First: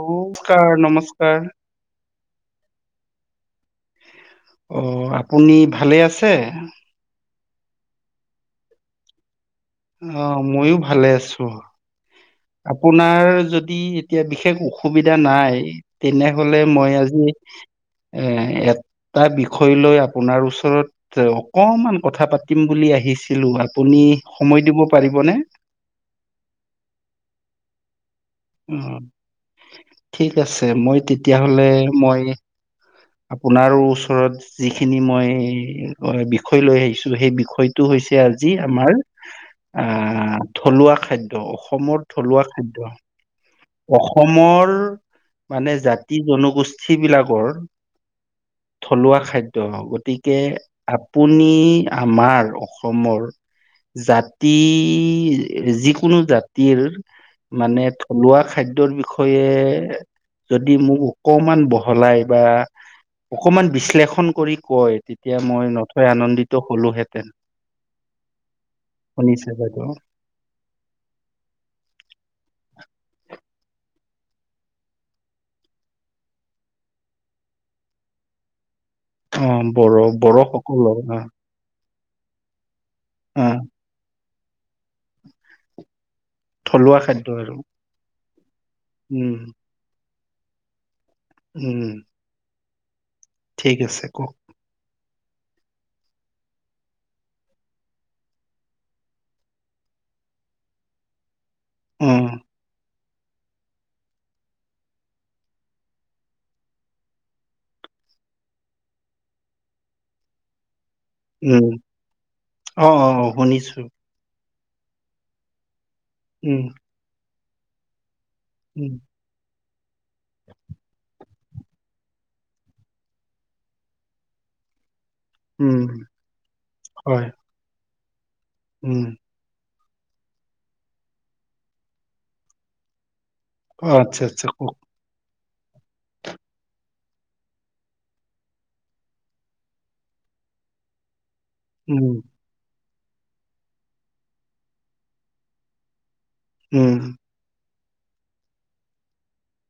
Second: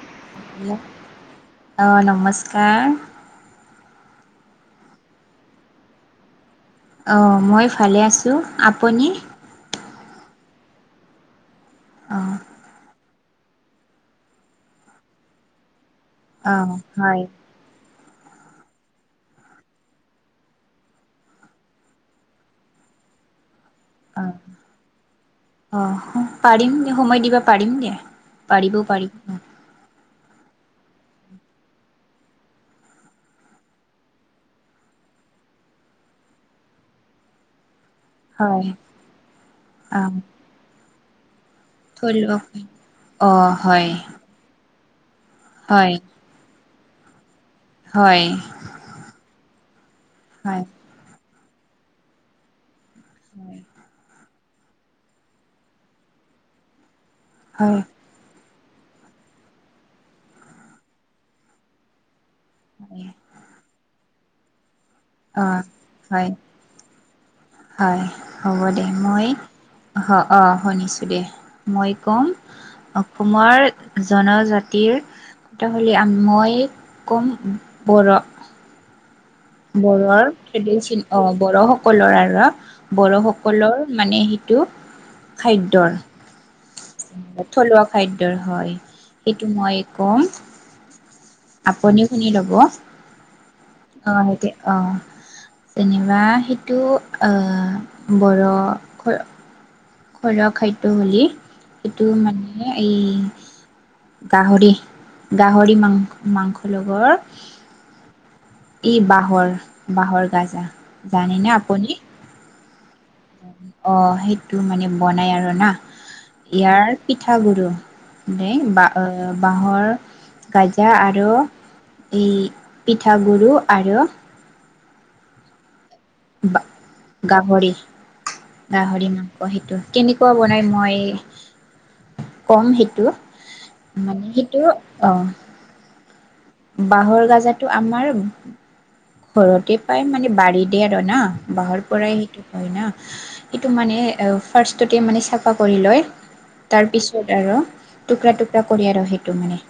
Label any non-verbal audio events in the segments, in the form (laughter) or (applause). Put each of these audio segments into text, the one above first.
(unintelligible) নমস্কাৰ হাঁ অ', আপুনি ভালে আছে? অ, মই ভালে আছোঁ, আপুনি? অ' মইয়ো ভালে আছোঁ। অ' আপোনাৰ যদি এতিয়া বিশেষ অসুবিধা নাই তেনেহলে অ' মই হয় আজি এপ তাৰ বিষয় লৈ আপোনাৰ ওচৰত অকমান কথা পাতিম বুলি আহিছিলো। আপুনি অ সময় দিব পাৰিবনে অ পাৰিম সময় দিব পাৰিম দিয়া অ পাৰিব পাৰি ঠিক আছে মই তেতিয়াহলে মই আপোনাৰো ওচৰত যিখিনি মই বিষয় লৈ আহিছো সেই বিষয় টো হৈছে আজি হয় আমাৰ আ অ' থলুৱা খাদ্য। অসমৰ থলো থলুৱা খাদ্য, অ' হয় অসমৰ মানে হয় জাতি জনগোষ্ঠীবিলাকৰ হয়। গতিকে হয় হয় আপুনি আমাৰ অসমৰ জাতি, যিকোনো জাতিৰ মানে হয় থলুৱা খাদ্যৰ বিষয়ে যদি মোক অকমান বহলাই বা অকমান বিশ্লেষণ কৰি কয় তেতিয়া অ' মই নথৈ হয় আনন্দিত হ'লোহেঁতেন। হয় হ'ব দে মই শুনিছে বাইদেউ অ অ শুনিছো দে মই কম অসমৰ জনজাতিৰ তিতিহলি মই ক'ম বড়ো। অ বড়ো বড়োৰ বড়োসকলৰ ট্ৰেডিশন অ বড়োস সকলৰ আৰু অ বড়োসকলৰ মানে সেইটো খাদ্যৰ থলুৱা খাদ্য আৰু থলুৱা খাদ্যৰ হয়। উম সেইটো মই কম। উম আপুনি শুনি লব। ঠিক আছে অ কওক সেইটি অ যেনিবা সেইটো আ বড় ঘৰ ঘৰুৱা খাদ্য বুলি সিটো উম মানে এই গাহৰি গাহৰি মাং মাংস লগৰ ই বাঁহৰ বাঁহৰ গাজা জানিনে উম আপুনি? অ অ অ শুনিছো অ সেইট টো মানে বনাই আৰু না উম ইয়াৰ পিঠাগুড়ো নেং বা উম বাঁহৰ গাজা আৰু এই পিঠাগুড়ো আৰু উম। বা হয় গাহৰি উম গাহৰি মাংস সেইটো। কেনেকুৱা বনাই মই কম সেইটো অ আচ্ছা মানে আচ্ছা সেইটো কওক অ। বাঁহৰ গাজে আমাৰ ঘৰতে পায় মানে বাৰীতে আৰু না। বাঁহৰ উম পৰাই সেইটো হয় না। সেটো মানে ফাৰ্ষ্টতে মানে চাফা কৰি লয়। উম তাৰপিছত আৰু টুকৰা টুকৰা কৰি আৰু সেইটো মানে।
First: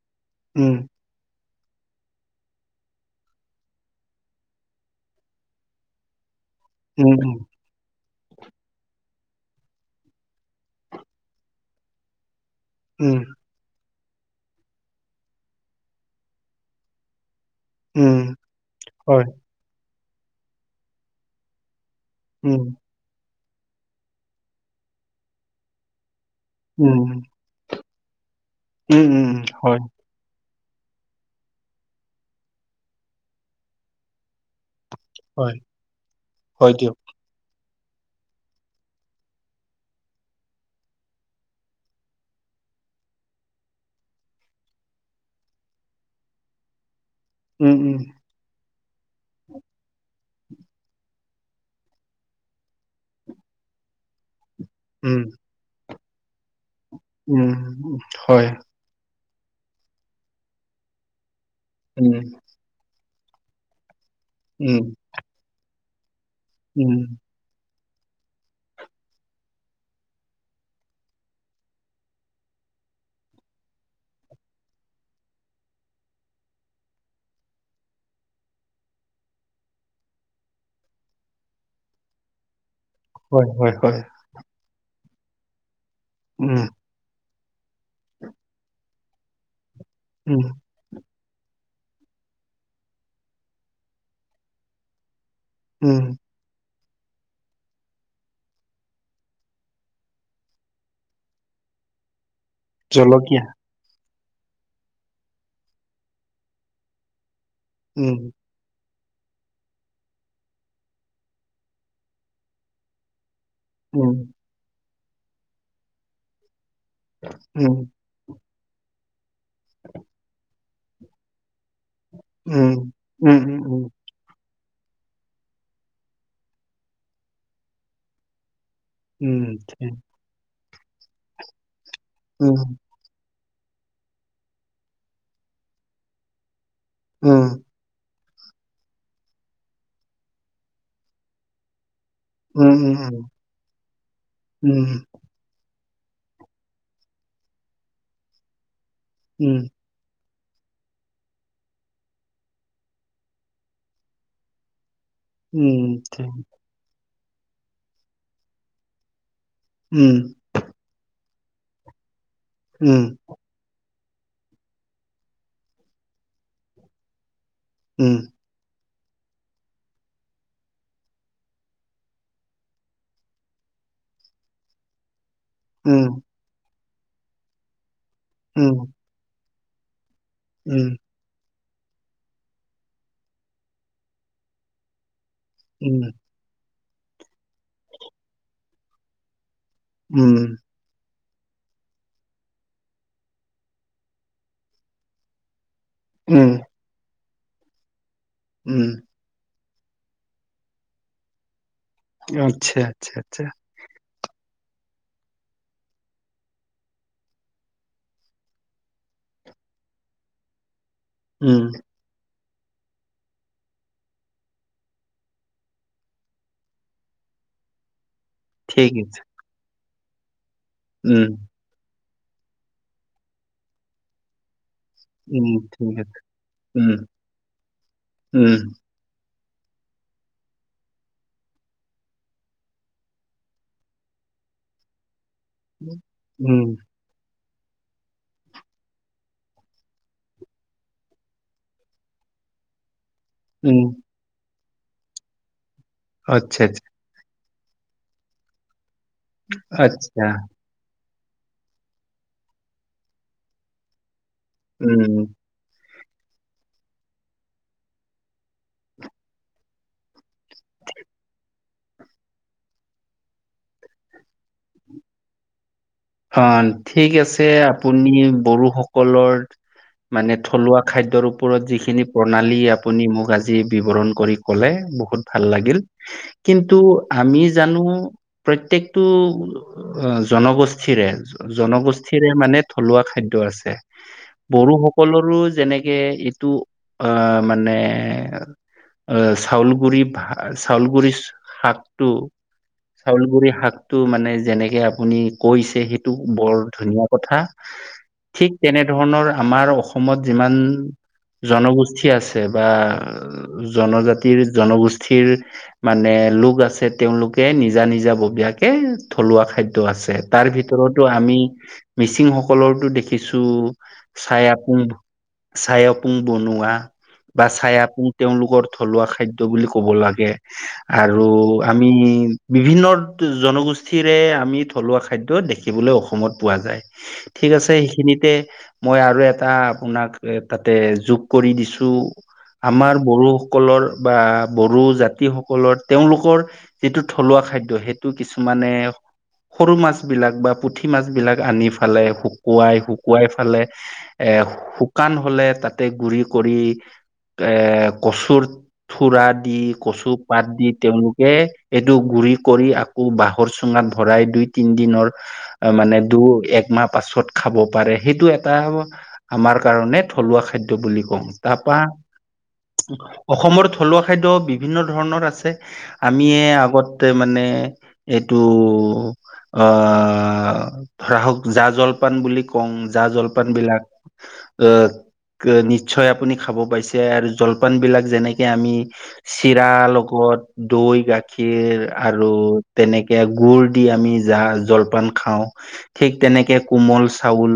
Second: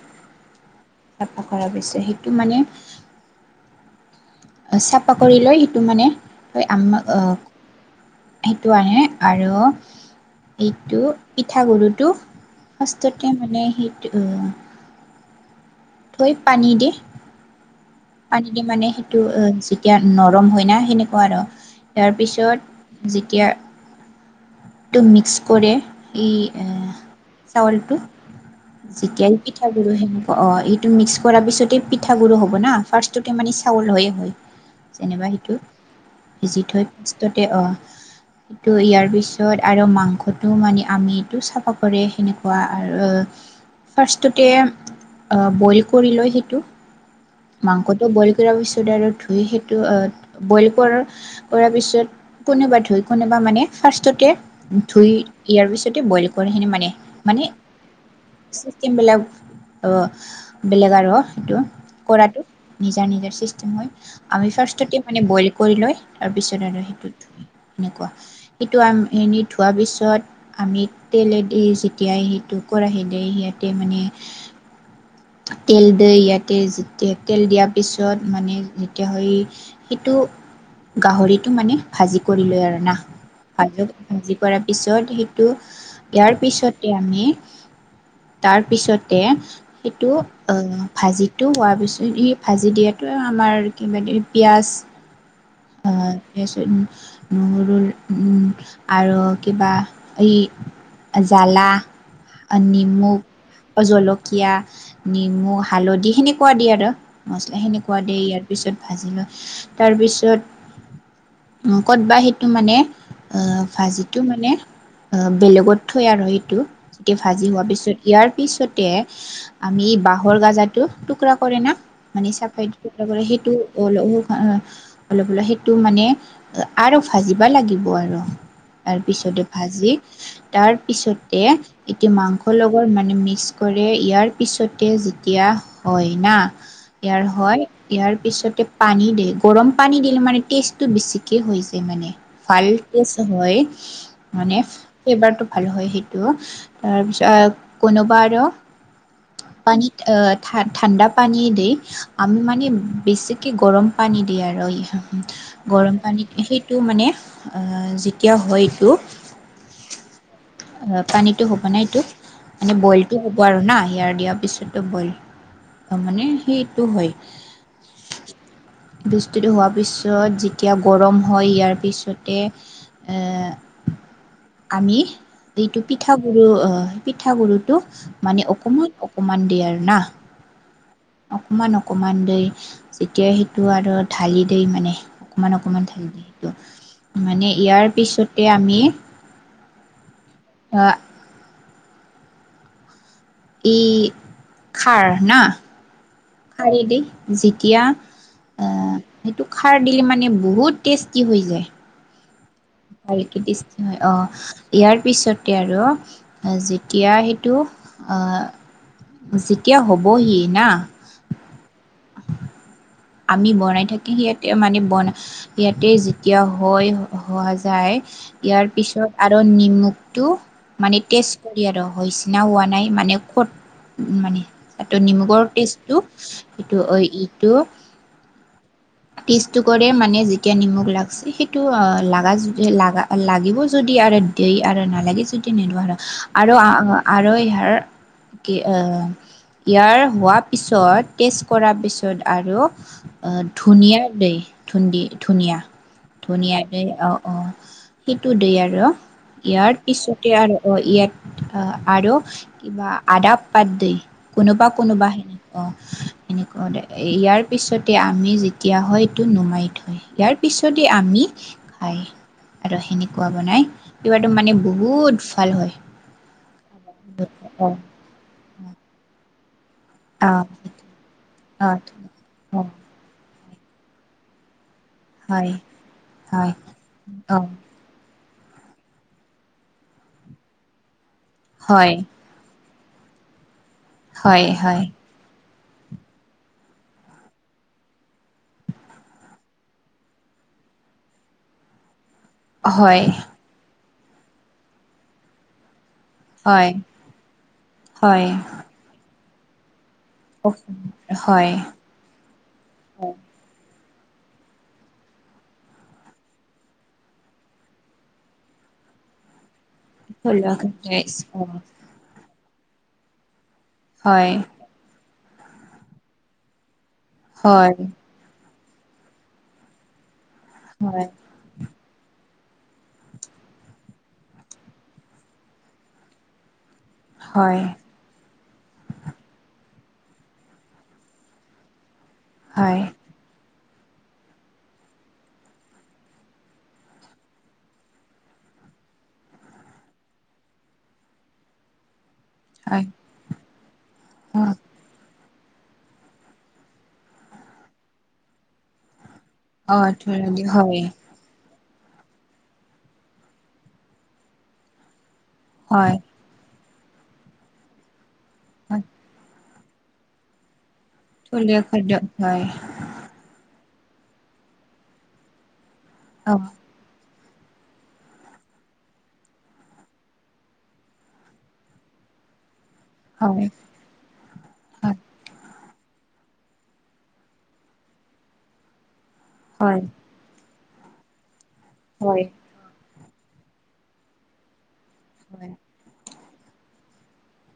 উম। কৰা পছ সেইটো মানে চাফা কৰি লৈ সেইটো মানে আম। উম সেইটো আনে আৰু এইটো পিঠাগুৰুটো। উম ফাৰ্ষ্টতে মানে সেইটো। থৈ পানী দি উম পানী দি মানে সেইটো। হয় এতিয়া নৰম হয় না সেনেকুৱা আৰু উম তাৰপিছত যেতিয়া। টো মিক্স কৰি এই উম চাউলটো। উম উম যেতিয়াই পিঠা হয় গুড় সেনেকুৱা অ। এইটো মিক্স কৰাৰ পিছতে পিঠাগ গুডো হ'ব। না ফাৰ্ষ্টতে মানে চাউল হয়য়ে হয়। যেনেবা হয় সেইটো ভিজি হয় থৈ দিয়ক পাৰষ্টতে অ (unintelligible) সেইটো ইয়াৰ পিছত আৰু মাংসটো মানে আমিটো চাফা কৰে সেনেকুৱা আৰু। ফাৰ্ষ্ট অ। বইল কৰি লয় সেইটো উম উম মাংসটো বইল কৰাৰ পিছত। চুডাৰত ধুই সেইটো বইল কৰ কৰাৰ পিছত কোনোবা ধুই কোনোবা মানে। ফাৰ্ষ্টতে ধুই উম ইয়াৰ পিছতে বইল কৰিখনে মানে। মানে উম হয় চেম বিলাক। আহ বেলেগ আৰু সেইটো উম কৰাতটো নিজৰ নিজৰ চিষ্টেম হৈ। আমি ফাৰ্ষ্ট উম মে বইল কৰি লৈ তাৰপিছত আৰু উম সেই। সেনেকুৱা সেইটো আম এনে ধোৱাৰ পিছত আমি তেলেদি যেতিয়াই সেইটো। ক আহিলিলে সিয়াঁতে মানে। (unintelligible) তেল দি ইয়াতে যেয়া তেল দিয়াৰ পিছত মানে যেতিয়া হয় সেইটো। গাহৰিতটো মানে ভাজি কৰি লৈ আৰু না। হয় হয় ভাজো হয় ভাজি কৰাৰ পিছত সেইটো ইয়াৰ উম পিছতে আমি। তাৰ পিছতে সেইটো উম আহ ভাজি। টো হোৱাৰ পিছত স ভাজি দিয়াতো আমাৰ কিবা পিঁয়াজ।। অ উম স নহৰু আৰু কিবা এই জালা। নিমু জলকীয়া জলকীয়া নিমু হালধি সেনেকুৱা দিয়ে আৰু। মছলাখেনেকুৱা উম দিয় ইয়াৰ পিছত। ভাজি লৈ তাৰপিছত কতবাৰ হয়। সেইটো মানে উম ভাজিটো মানে বেলেগত থৈ আৰু সেইটো। তেয়া ভাজি হোৱা উম পিছত ইয়াৰ পিছতে আমি বাঁহৰ গাজাত টো টুকুৰা কৰে ন মানে চাফাই উম টুকৰা কৰে উম সেইটো উম উম অ অলপ অলপ সেইটো মানে আৰু ভাজিবা লাগিব আৰু তাৰ পিছতে ভাজি তাৰপিছতে এতিয়া মাংস লগৰ মানে মিক্স। কৰে ইয়াৰ পিছতে যেতিয়া হয় না ইয়াৰ হয় ইাৰ পিছতে পানী দিয়ে গৰম পানী দিলে মানে টেষ্টটো বেছিকৈ হৈ যায় মানে ভাল টেষ্ট হয় মানে ফেবাৰতটো ভাল হয় সেই তাৰপিছত কোনোবা আৰু পানীত আহ ঠাণ্ডা পানী দেই আমি মানে বেছিকৈ গৰম পানী দি আৰু এই গৰম পানীত সেইটো মানে যেতিয়া হয়টো অ পানীতটো হ'ব নাইতটো মানে বইলতটো হ'ব আৰু না ইয়াৰ দিয়াৰ পিছতো, ব'ইল মানে সেইটো হয়। উম। বস্তুটো হোৱাৰ পিছত যেতিয়া গৰম হয় ইয়াৰ পিছতে এ (inaudible) আমি। এইটো পিঠা গুৰু অহ পিঠ গুৰুটো মানে অসমত অকমান দিয়া আৰ না উম। অকমান অকমান দেই যেতিয়া সেইটো আৰু ঢালি দেই মানে অকণমান অকণমান ধালি দিয়ে টো মানে ইয়াৰ পিছতে আমি উম। ই খাৰ না খাৰি দি যেতিয়া উম। আহ সেইটো খাৰ দিলে মানে বহুত টেষ্টি হৈ যায়। আচ্ছা আচ্ছা, ভালকে টেষ্টি হয় অ' ইয়াৰ পিছতে আৰু যেতিয়া সেইটো অ' যেতিয়া হবহি না হুম আমি বনাই থাকি সিয়াতে মানে বনা সেইয়াতে যেতিয়া হয় হোৱা যায় ইয়াৰ ঠিক পিছত আছে, আৰু নিমখটো মানে হুম টেষ্ট কৰি আৰু হৈছে। না হোৱা নাই মানে কট মানে এইটো নিমখৰ হুম ঠিক টেষ্টটো এইটো ইটো উম। টেষ্টটো কৰে মানে যেতিয়া নিমখ লাগিছে, সেইটো লাগা লাগা লাগিব যদি আৰু দি আৰু নালাগি যদি নিদো আৰু আৰু হুম আৰু ইয়াত আৰু কি অ' ইয়াৰ হোৱা পিছত টেষ্ট কৰাৰ পিছত আৰু হুম ধুনিয়া দেই ধ ধুনিয়া ধুনিয়া আচ্ছা দেই আচ্ছা অ' অ' সেইটো দেই আৰু ইয়াৰ আচ্ছা, পিছতে আৰু অ' ইয়াত অহ আৰু কিবা আদা পাত দি কোনোবা কোনোবা হুম হেনে অহ' এনেকুৱা ইয়াৰ পিছতে আমি যে তিয়া হয় এইটো নুমাই থয় ইয়াৰ পিছতে আমি খাই। আৰু সেনেকুৱা বনাই কিবাটো মানে বহুত ভাল হয়। অ', ঠিক আছে অ আপুনি বড়োসকলৰ মানে থলুৱা অ খাদ্যৰ ওপৰত আহ যিখিনি প্ৰণালী অ', আপুনি মোক আজি জি বিৱৰণ কৰি ক'লে বহুত ভাল হয়, লাগিল হয়, কিন্তু আমি অ', জানো প্ৰত্যেকটো অ', জনগোষ্ঠীৰে হয়, জনগোষ্ঠীৰে মানে থলুৱা খাদ্য আছে, হয়, হয়, বড়োসকলৰো যেনেকে এইটো অহ, মানে অহ, চাউল গুৰি ভা চাউল গুৰি শাকটো হয়, চাউল গুৰি শাকটো মানে যেনেকে আপুনি কৈছে সেই টো বৰ হয়, ধুনীয়া কথা, হয়, ঠিক তেনেধৰণৰ আমাৰ অসম সমত যিমান হয়, জনগোষ্ঠী আছে বা জনজাতিৰ জনগোষ্ঠীৰ মানে লোক আছে তেওঁলোকে নিজা নিজা ববীয়াকে থলুৱা খাদ্য আছে, তাৰ থলুৱা ভিতৰতো খাদ্যই আমি মিচিংসক কলৰটো দেখিছো, হয়, হয়, চাই আপোং চাই আপোং বনোৱা। বা হয়, চাই আপুং তেওঁলোকৰ থলুৱা খাদ্য বুলি ক'ব লাগে আৰু আমি বিভিন্ন জনগোষ্ঠীৰে আমি থলুৱা খাদ্য দেখিবলৈ অসমত পোৱা যায়, ঠিক হয়, আছে সেইখিনিতে মই আৰু এটা আপোনাক এ তাতে যোগ কৰি দিছো, হয়, আমাৰ বড়ো সকলৰ বা বড়ো জাতিসকলৰ তেওঁলোকৰ যিটো থলুৱা খাদ্য সিটো কিছুমান মানে সৰু মাছ বিলাক মাছ বিলাক বা পুঠি মাছবিলাক আনি ফালে শুকুৱাই হয়, শুকুৱাই ফালে এ অ', শুকান হলে তাতে গুৰি কৰি এ কচুৰ খুৰা দি অ', কচু থলুৱা পাত দি হয়, তেওঁলোকে এইটো গুৰি কৰি আকৌ বাঁহৰ চুঙাত ভৰাই দুই তিন দিনৰ হয়, মানে দুই একমাহ পাছত খাব পাৰে। সেইটো এটা হয়, আমাৰ কাৰণে থলুৱা খাদ্য বুলি কওঁ। তা থলুৱা পা খাদ্য হয়, অসমৰ থলুৱা খাদ্য বিভিন্ন ধৰণৰ আছে। আমিয়ে অ', আগত তে মানে এইটো অ ধৰা হওক জা জলপান বুলি কং জা হয়, জলপান বিলাক হয়, (unintelligible) নিশ্চয় আপুনি খাব পাইছে আৰু জলপান বিলাক যেনেকে আমি চিৰা হয়, লগত দৈ গাখীৰ আৰু হয়, তেনেকে গুৰ দি আমি জা জল পান খাওঁ হয়, ঠিক তেনেকে কোমল চাউল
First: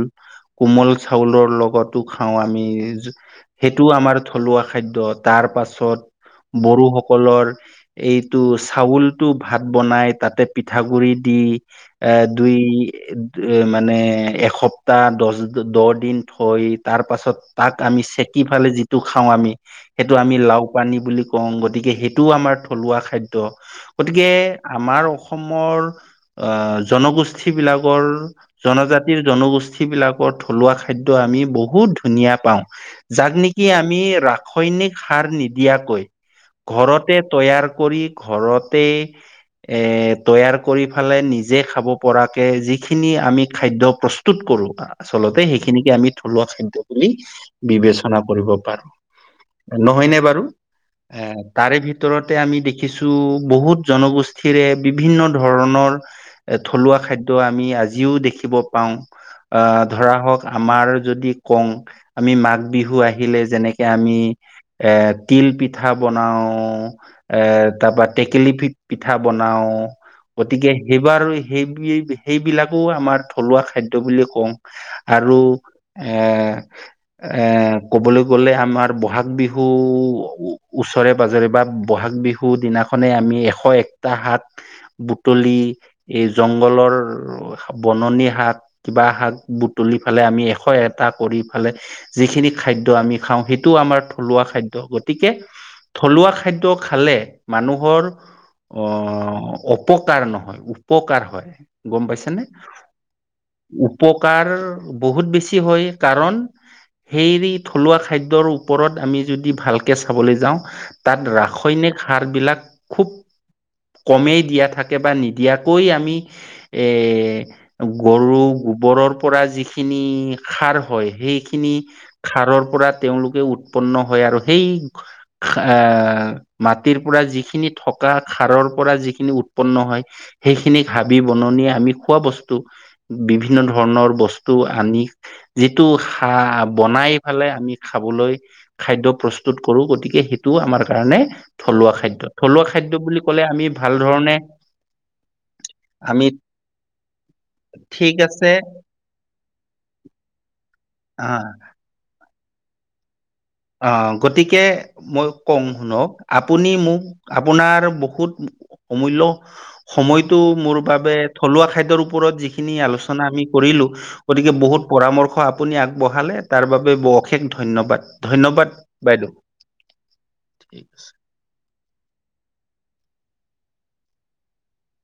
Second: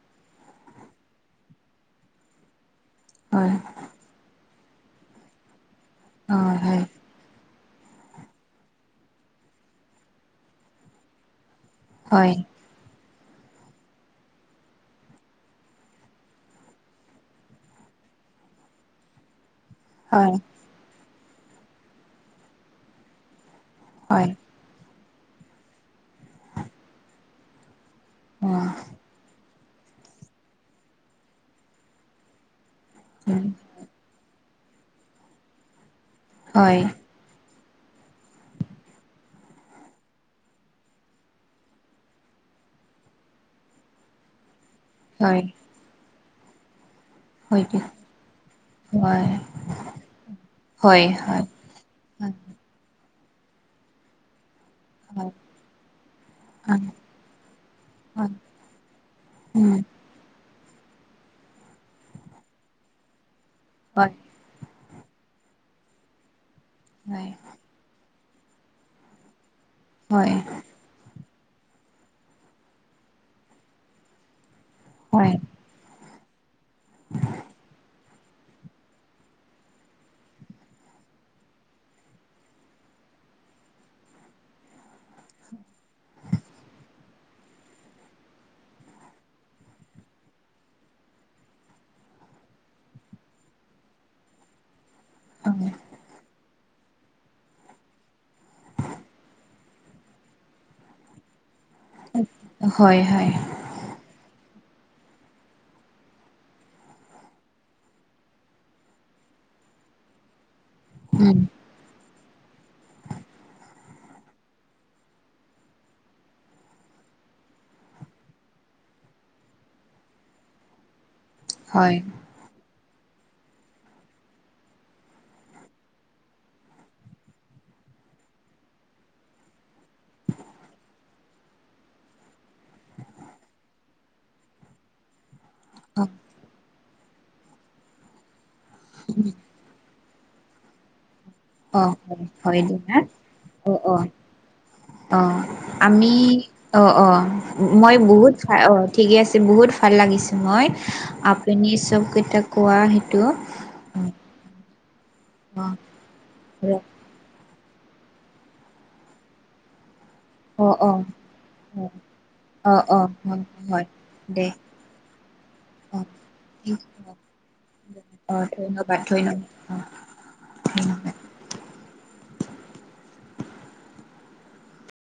কোমল চাউলৰ লগতো খাওঁ আমি হয়, সেইটো আমাৰ থলুৱা খাদ্য তাৰ পাছত অ', হয়, বড়ো সকলৰ এইটো চাউলটো ভাত বনাই তাতে পিঠাগুৰি দি এ হয়, দুই মানে এসপ্তাহ দছ দহ দিন থৈ তাৰপাছত তাক আমি চেক কি ফালে যিটো খাওঁ আমি সেইটো হয়, হয়, অ', আমি লাও পানী বুলি কং গতিকে সেইটোও আমাৰ থলুৱা খাদ্য গতিকে হয়, হয়, আমাৰ অসমৰ আ জনগোষ্ঠী বিলাক কৰ জনজাতিৰ জনগোষ্ঠী বিলাকৰ থলুৱা খাদ্য আমি বহুত ধুনীয়া পাওঁ যাক নেকি আমি ৰাসয়নিক সাৰ নিদিয়াকৈ ঘৰতে তৈয়াৰ কৰি ঘৰতে এ তৈয়াৰ কৰি ফালে নিজে খাব পৰাকে যিখিনি আমি খাদ্য প্ৰস্তুত কৰোঁ আচলতে সেইখিনিকে আমি থলুৱা খাদ্য বুলি হয়, বিবেচনা কৰিব পাৰো হয়, নহয়নে বাৰু হয়, এ হয় তাৰে ভিতৰতে আমি দেখিছো বহুত জনগোষ্ঠীৰে বিভিন্ন হয় ধৰণৰ হয় থলুৱা খাদ্য আমি আজিও দেখিব পাও আ উম ধৰা হক আমাৰ যদি কং আমি মাঘ বিহু আহিলে যেনেকে হয় আমি এ তিল পিঠা বনাও এ তাপা টেকেলি পিঠা বন বনাও এইবাৰ সেই সেইবিলাকো আমাৰ থলুৱা খাদ্য বুলিও কওঁ। আৰু এ এ কবলৈ গলে আমাৰ বহাগ বিহু ওচৰে পাজৰে বা বহাগ বিহু দিনাখনে আমি আমি এশ একটা শাক বুটলি এই জংঘলৰ বননি শাক কিবা শাক বুটলি ফালে আমি এশ এটা কৰি ফালে যিখিনি খাদ্য আমি খাওঁ সেইটো আমাৰ থলুৱা খাদ্য গতিকে থলুৱা খাদ্য খালে মানুহৰ অ অপকাৰ নহয় উপকাৰ হয় গম পাইছা নে উপকাৰ বহুত বেছি হয় কাৰণ সেই থলুৱা খাদ্যৰ ওপৰত আমি যদি ভালকে চাবলৈ যাওঁ তাত ৰাসায়নিক সাৰ বিলাক খুব কমেই দিয়াত থাকে বা নিদিয়াকৈ আমি এ গৰু গোবৰৰ পৰা যি খিনি খাৰ হয় সেইখিনি খাৰৰ পৰা তেওঁলোকে উৎপন্ন হয় আৰু সেই এ মাটিৰ পৰা যিখিনি থক কা খাৰৰ পৰা যিখিনি উৎ উৎপন্ন হয় সেইখিনিক হাবি বননিয়ে আমি খোৱা বস্তু বিভিন্ন ধৰণৰ বস্তু ও আনি যিটো অ খা বনাই ফালে আমি খাবলৈ খাদ্য প্ৰস্তুত কৰোঁ, গতিক এ, সেইটোও আমাৰ কাৰণে অ থলুৱা খাদ্য। হয় হয় থলুৱা খাদ্য দিনা বুলি ক'লে আমি অ ভাল অ ধৰণে অ', আমি অ', অ', মই ঠিক বহুত আছে খাই, অ', ঠিকে আছে বহুত বহুত ভাল লাগিছে মই আহ আপুনি চবকেইটা কোৱা সেইটো। অ', গতিকে মই অ ক'ম অ শুনক, আপুনি ৰ মোক (unintelligible) পোনাৰ বহুত অমূল্য সময়টো অ মোৰ অ বাবে থলুৱা খাদ্যৰ ওপৰত অ যিখিনি অ আলোচনা আমি হয় হয় কৰিলোঁ, দে গতিকে বহুত পৰামৰ্শ আপুনি অ আগবঢ়ালে, তাৰ ঠিক বাবে বশেষ ধন্যবাদ। অ ধন্যবাদ বাইদেউ, ধন্যবাদ অ ঠিক ধন্যবাদ আছে।